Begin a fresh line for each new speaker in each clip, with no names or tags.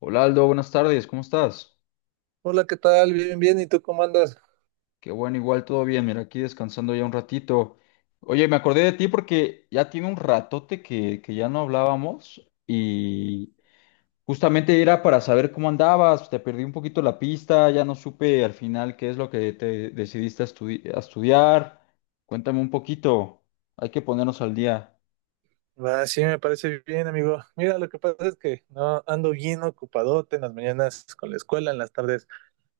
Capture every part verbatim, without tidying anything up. Hola Aldo, buenas tardes, ¿cómo estás?
Hola, ¿qué tal? Bien, bien. ¿Y tú cómo andas?
Qué bueno, igual todo bien, mira, aquí descansando ya un ratito. Oye, me acordé de ti porque ya tiene un ratote que, que ya no hablábamos y justamente era para saber cómo andabas, te perdí un poquito la pista, ya no supe al final qué es lo que te decidiste a, estudi- a estudiar. Cuéntame un poquito, hay que ponernos al día.
Ah, sí, me parece bien, amigo. Mira, lo que pasa es que no ando bien ocupadote en las mañanas con la escuela, en las tardes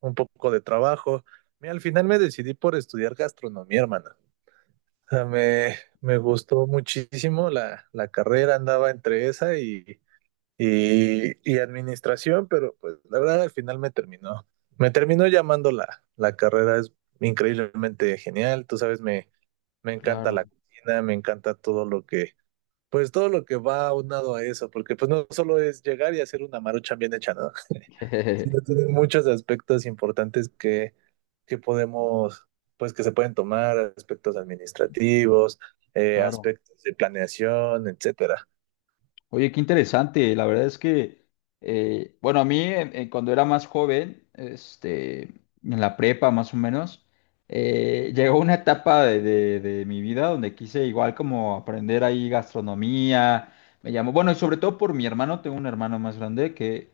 un poco de trabajo. Mira, al final me decidí por estudiar gastronomía, hermano. O sea, me, Me gustó muchísimo la, la carrera, andaba entre esa y, y, y administración, pero pues la verdad al final me terminó. Me terminó llamando la, la carrera, es increíblemente genial. Tú sabes, me Me encanta
Claro,
la cocina, me encanta todo lo que, pues todo lo que va aunado a eso, porque pues no solo es llegar y hacer una maruchan bien hecha, ¿no? Sino tiene muchos aspectos importantes que, que podemos, pues que se pueden tomar, aspectos administrativos, eh,
claro.
aspectos de planeación, etcétera.
Oye, qué interesante. La verdad es que, eh, bueno, a mí eh, eh, cuando era más joven, este, en la prepa más o menos, eh, llegó una etapa de, de- de mi vida donde quise igual como aprender ahí gastronomía. Me llamó, bueno, y sobre todo por mi hermano, tengo un hermano más grande que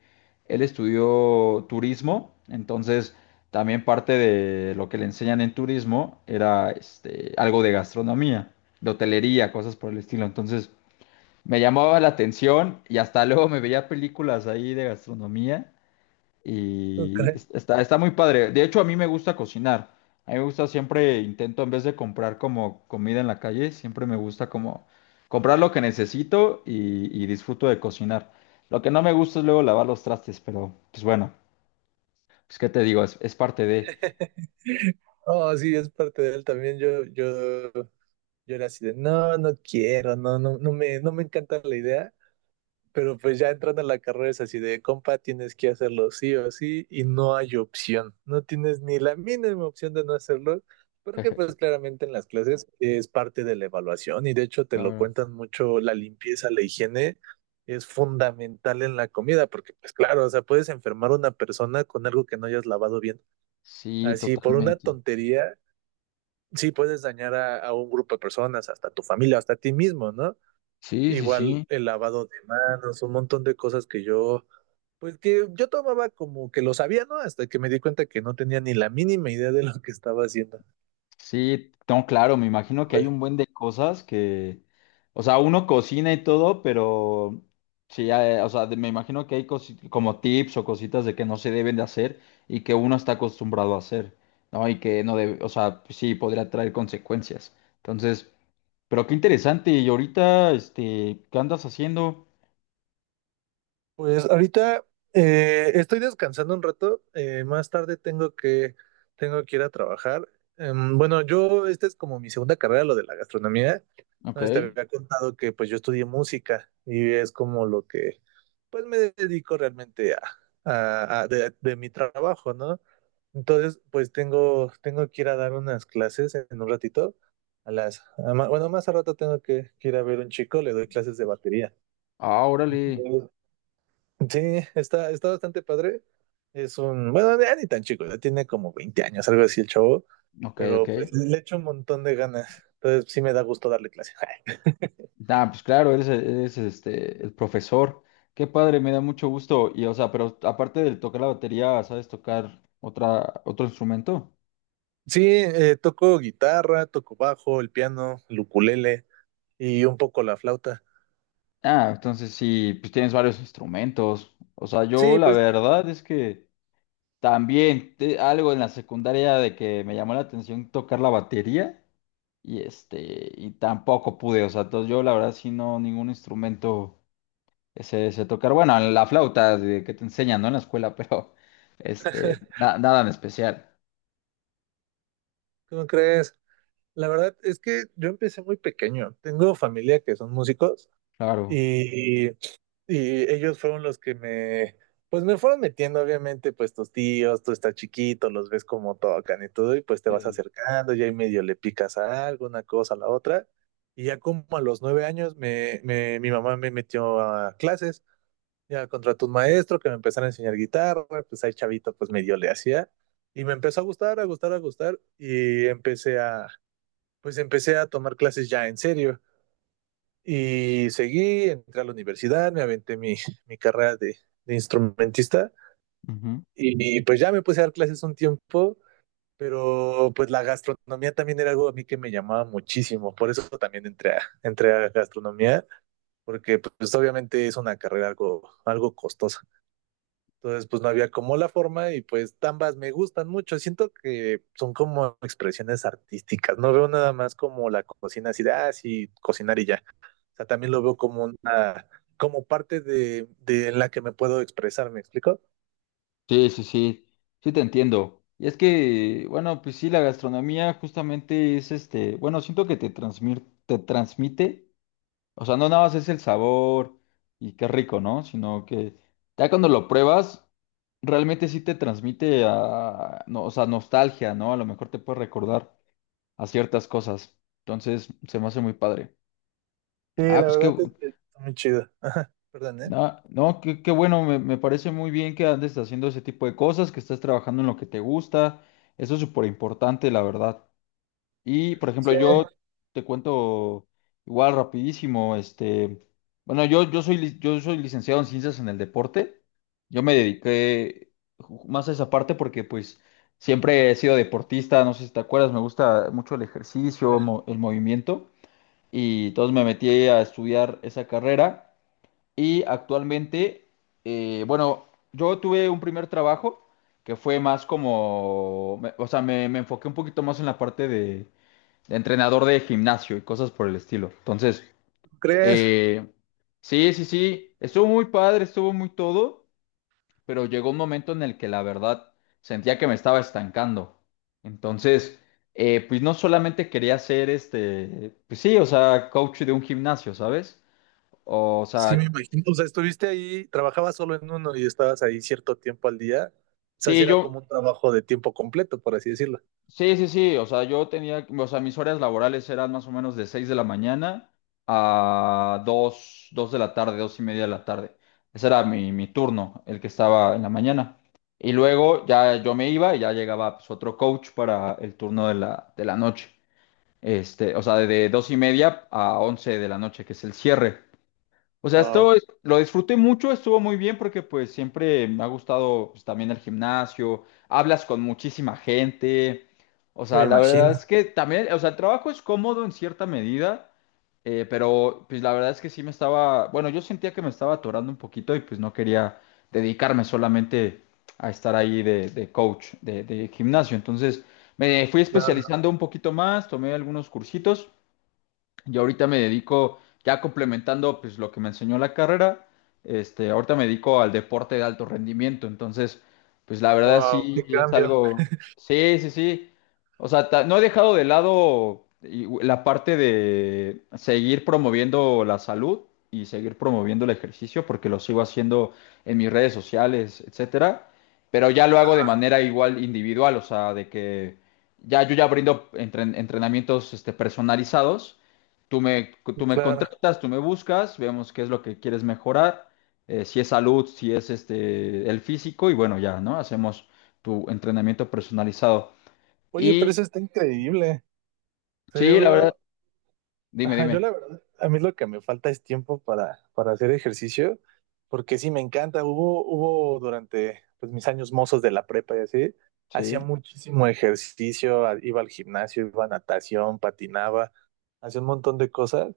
él estudió turismo, entonces también parte de lo que le enseñan en turismo era este, algo de gastronomía, de hotelería, cosas por el estilo. Entonces… Me llamaba la atención y hasta luego me veía películas ahí de gastronomía
¿Tú
y
crees?
es- está, está muy padre. De hecho, a mí me gusta cocinar. A mí me gusta siempre, intento en vez de comprar como comida en la calle, siempre me gusta como comprar lo que necesito y, y disfruto de cocinar. Lo que no me gusta es luego lavar los trastes, pero pues bueno, pues qué te digo, es, es parte de…
Oh, sí, es parte de él también. Yo, yo, yo era así de, no, no quiero, no, no, no me, no me encanta la idea. Pero pues ya entrando a la carrera es así de compa, tienes que hacerlo sí o sí y no hay opción. No tienes ni la mínima opción de no hacerlo, porque pues claramente en las clases es parte de la evaluación y de hecho te lo
Claro.
cuentan mucho, la limpieza, la higiene es fundamental en la comida, porque pues claro, o sea, puedes enfermar a una persona con algo que no hayas lavado bien.
Sí,
Así, por una
totalmente.
tontería, sí puedes dañar a, a un grupo de personas, hasta tu familia, hasta ti mismo, ¿no?
Sí, sí,
Igual
sí.
el lavado de manos, un montón de cosas que yo pues que yo tomaba como que lo sabía, ¿no? Hasta que me di cuenta que no tenía ni la mínima idea de lo que estaba haciendo.
Sí, no, claro, me imagino que hay
Joder.
un buen de cosas que, o sea, uno cocina y todo, pero sí, eh, o sea, de- me imagino que hay cosi- como tips o cositas de que no se deben de hacer y que uno está acostumbrado a hacer, ¿no? Y que no debe, o sea, pues sí, podría traer consecuencias. Entonces, pero qué interesante, y ahorita, este, ¿qué andas haciendo?
Pues ahorita eh, estoy descansando un rato. Eh, más tarde tengo que, tengo que ir a trabajar. Em, bueno, yo, esta es como mi segunda carrera, lo de la gastronomía. No
Ok,
sé si te había contado que pues yo estudié música y es como lo que pues me dedico realmente a, a- a- de, de mi trabajo, ¿no? Entonces, pues tengo, tengo que ir a dar unas clases en un ratito. A las, a ma- bueno, Más al rato tengo que, que ir a ver un chico, le doy clases de batería.
ah, órale,
Sí, está, está bastante padre. Es un, bueno, ya ni tan chico, ya tiene como veinte años, algo así el chavo,
ok, ok.
pero pues le echo un montón de ganas. Entonces sí me da gusto darle clase.
Ah, pues claro, eres, eres, este, el profesor. Qué padre, me da mucho gusto. Y, o sea, pero aparte de tocar la batería, ¿sabes tocar otra, otro instrumento?
Sí, eh, toco guitarra, toco bajo, el piano, el ukulele y un poco la flauta.
Ah, entonces sí, pues tienes varios instrumentos. O sea, yo
Sí,
la
pues,
verdad es que también te- algo en la secundaria de que me llamó la atención tocar la batería y este, y tampoco pude. O sea, entonces yo la verdad sí no, ningún instrumento. Ese, sé tocar, bueno, la flauta de- que te enseñan, ¿no? En la escuela, pero este, na- nada en especial,
¿cómo crees? La verdad es que yo empecé muy pequeño. Tengo familia que son músicos
claro.
y, y ellos fueron los que me, pues me fueron metiendo, obviamente, pues tus tíos, tú estás chiquito, los ves como tocan y todo, y pues te vas
Sí.
acercando, ya ahí medio le picas a algo, una cosa a la otra. Y ya como a los nueve años, me, me- mi mamá me metió a clases. Ya contraté un maestro que me empezara a enseñar guitarra, pues ahí chavito, pues medio le hacía. Y me empezó a gustar, a gustar, a gustar. Y empecé a, pues empecé a tomar clases ya en serio. Y seguí, entré a la universidad, me aventé mi, mi carrera de, de instrumentista.
Ujú.
Y, y, pues ya me puse a dar clases un tiempo, pero pues la gastronomía también era algo a mí que me llamaba muchísimo. Por eso también entré a, entré a gastronomía, porque pues obviamente es una carrera algo, algo costosa. Entonces, pues no había como la forma y pues ambas me gustan mucho. Siento que son como expresiones artísticas. No veo nada más como la cocina así de, ah, sí, cocinar y ya. O sea, también lo veo como una, como parte de, de en la que me puedo expresar, ¿me explico?
Sí, sí, sí, sí te entiendo. Y es que, bueno, pues sí, la gastronomía justamente es este, bueno, siento que te transmir, te transmite, o sea, no nada más es el sabor y qué rico, ¿no? Sino que ya cuando lo pruebas, realmente sí te transmite a, no, o sea, nostalgia, ¿no? A lo mejor te puede recordar a ciertas cosas. Entonces, se me hace muy padre.
Sí,
Ah,
la
pues qué,
verdad es que está muy chido. Perdón, ¿eh?
no, no, qué, qué bueno, me, me parece muy bien que andes haciendo ese tipo de cosas, que estés trabajando en lo que te gusta. Eso es súper importante, la verdad. Y, por ejemplo,
Sí.
yo te cuento igual rapidísimo, este, bueno, yo, yo soy, li- yo soy licenciado en ciencias en el deporte. Yo me dediqué ju- más a esa parte porque, pues, siempre he sido deportista, no sé si te acuerdas, me gusta mucho el
¿Tú
ejercicio, mo- el movimiento. Y entonces me metí a estudiar esa carrera y actualmente, eh, bueno, yo tuve un primer trabajo que fue más como, me- o sea, me, me enfoqué un poquito más en la parte de, de entrenador de gimnasio y cosas por el estilo. Entonces,
¿Crees?
eh, sí, sí, sí, estuvo muy padre, estuvo muy todo, pero llegó un momento en el que la verdad sentía que me estaba estancando. Entonces, eh, pues no solamente quería ser este, pues sí, o sea, coach de un gimnasio, ¿sabes? O
Sí, me
sea,
imagino. O sea, estuviste ahí, trabajabas solo en uno y estabas ahí cierto tiempo al día. O sea, sí
sí,
era como
yo,
un trabajo de tiempo completo, por así decirlo.
sí, sí, sí, o sea, yo tenía, o sea, mis horas laborales eran más o menos de seis de la mañana a dos dos de la tarde, dos y media de la tarde. Ese era mi, mi turno, el que estaba en la mañana. Y luego ya yo me iba y ya llegaba pues, otro coach para el turno de la, de la noche. Este, o sea, de dos y media a once de la noche, que es el cierre. O sea,
Wow,
esto es- lo disfruté mucho, estuvo muy bien porque pues siempre me ha gustado pues, también el gimnasio, hablas con muchísima gente, o
sí
sea,
me
la verdad
imagino.
es que también, o sea, el trabajo es cómodo en cierta medida, eh, pero pues la verdad es que sí me estaba, bueno, yo sentía que me estaba atorando un poquito y pues no quería dedicarme solamente a estar ahí de, de coach de, de gimnasio, entonces me fui
Claro.
especializando un poquito más, tomé algunos cursitos. Yo ahorita me dedico, ya complementando pues lo que me enseñó la carrera, este, ahorita me dedico al deporte de alto rendimiento, entonces pues la verdad
Wow, qué
sí es
cambio.
algo, sí, sí, sí, o sea, ta- no he dejado de lado y- la parte de seguir promoviendo la salud y seguir promoviendo el ejercicio porque lo sigo haciendo en mis redes sociales, etcétera, pero ya lo hago de
Ajá,
manera igual individual, o sea, de que ya yo ya brindo entren- entrenamientos este, personalizados. Tú me, tú me
claro.
contratas, tú me buscas, vemos qué es lo que quieres mejorar, eh, si es salud, si es este, el físico, y bueno, ya, ¿no? Hacemos tu entrenamiento personalizado.
Oye, pero
Y
eso está increíble. O sea, yo
sí, la verdad,
veo,
dime,
ajá, yo
dime.
la verdad, a mí lo que me falta es tiempo para, para hacer ejercicio, porque sí me encanta. Hubo, hubo durante pues, mis años mozos de la prepa y así, hacía
Sí.
muchísimo ejercicio, a- iba al gimnasio, iba a natación, patinaba, hacía un montón de cosas.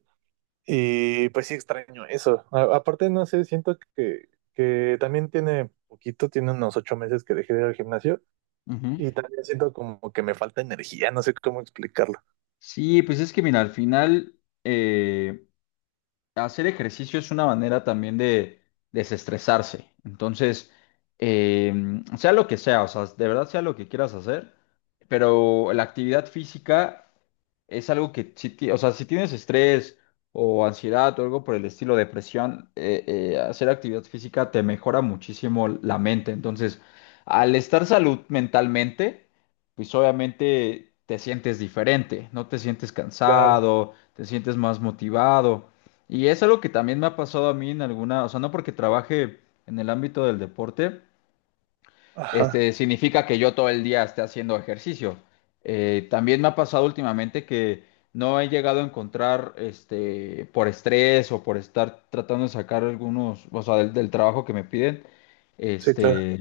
Y pues sí extraño eso. A- aparte, no sé, siento que, que también tiene poquito, tiene unos ocho meses que dejé de ir al gimnasio.
Ujú.
Y también siento como que me falta energía, no sé cómo explicarlo.
Sí, pues es que mira, al final eh, hacer ejercicio es una manera también de desestresarse. Entonces, eh, sea lo que sea, o sea, de verdad sea lo que quieras hacer, pero la actividad física es algo que, si, ti- o sea, si tienes estrés o ansiedad o algo por el estilo, depresión, eh, eh, hacer actividad física te mejora muchísimo la mente. Entonces, al estar salud mentalmente, pues obviamente te sientes diferente, no te sientes
Claro,
cansado, te sientes más motivado. Y es algo que también me ha pasado a mí en alguna, o sea, no porque trabaje en el ámbito del deporte,
ajá,
este, significa que yo todo el día esté haciendo ejercicio. Eh, también me ha pasado últimamente que no he llegado a encontrar, este, por estrés o por estar tratando de sacar algunos, o sea, del, del trabajo que me piden,
sí, claro.
este,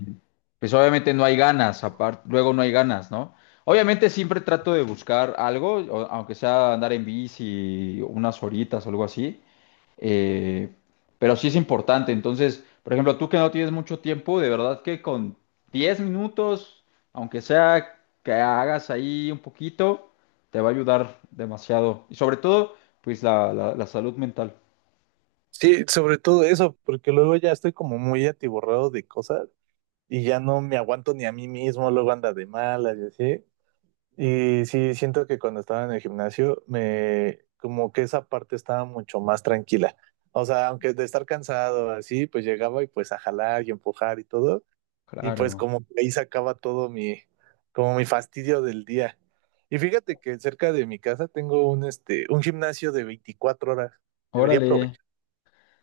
pues obviamente no hay ganas, aparte, luego no hay ganas, ¿no? Obviamente siempre trato de buscar algo, o- aunque sea andar en bici unas horitas o algo así, eh, pero sí es importante. Entonces, por ejemplo, tú que no tienes mucho tiempo, de verdad que con diez minutos, aunque sea que hagas ahí un poquito, te va a ayudar demasiado. Y sobre todo, pues la, la la salud mental.
Sí, sobre todo eso, porque luego ya estoy como muy atiborrado de cosas y ya no me aguanto ni a mí mismo, luego anda de malas y así. Y sí, siento que cuando estaba en el gimnasio, me como que esa parte estaba mucho más tranquila. O sea, aunque de estar cansado así, pues llegaba y pues a jalar y empujar y todo. Y pues
Claro.
como que ahí sacaba todo mi, como mi fastidio del día. Y fíjate que cerca de mi casa tengo un, este, un gimnasio de veinticuatro horas. Debería
Órale.
aprovechar.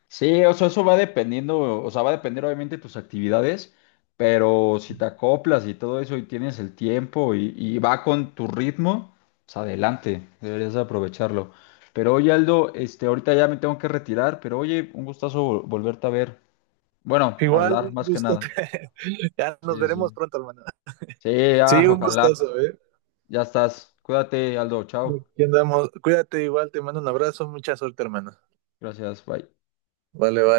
Sí, o sea, eso va dependiendo, o sea, va a depender obviamente de tus actividades, pero si te acoplas y todo eso y tienes el tiempo y, y va con tu ritmo, pues adelante, deberías aprovecharlo. Pero oye, Aldo, este, ahorita ya me tengo que retirar, pero oye, un gustazo vol- volverte a ver. Bueno,
Igual,
hablar
un
más que
gusto.
nada.
Ya nos
Sí,
veremos
sí.
pronto, hermano.
Sí, ah,
Sí, un
ojalá.
gustoso ¿eh?
Ya estás. Cuídate, Aldo. Chao.
Aquí andamos. Cuídate igual, te mando un abrazo, mucha suerte, hermano.
Gracias. Bye.
Vale, bye.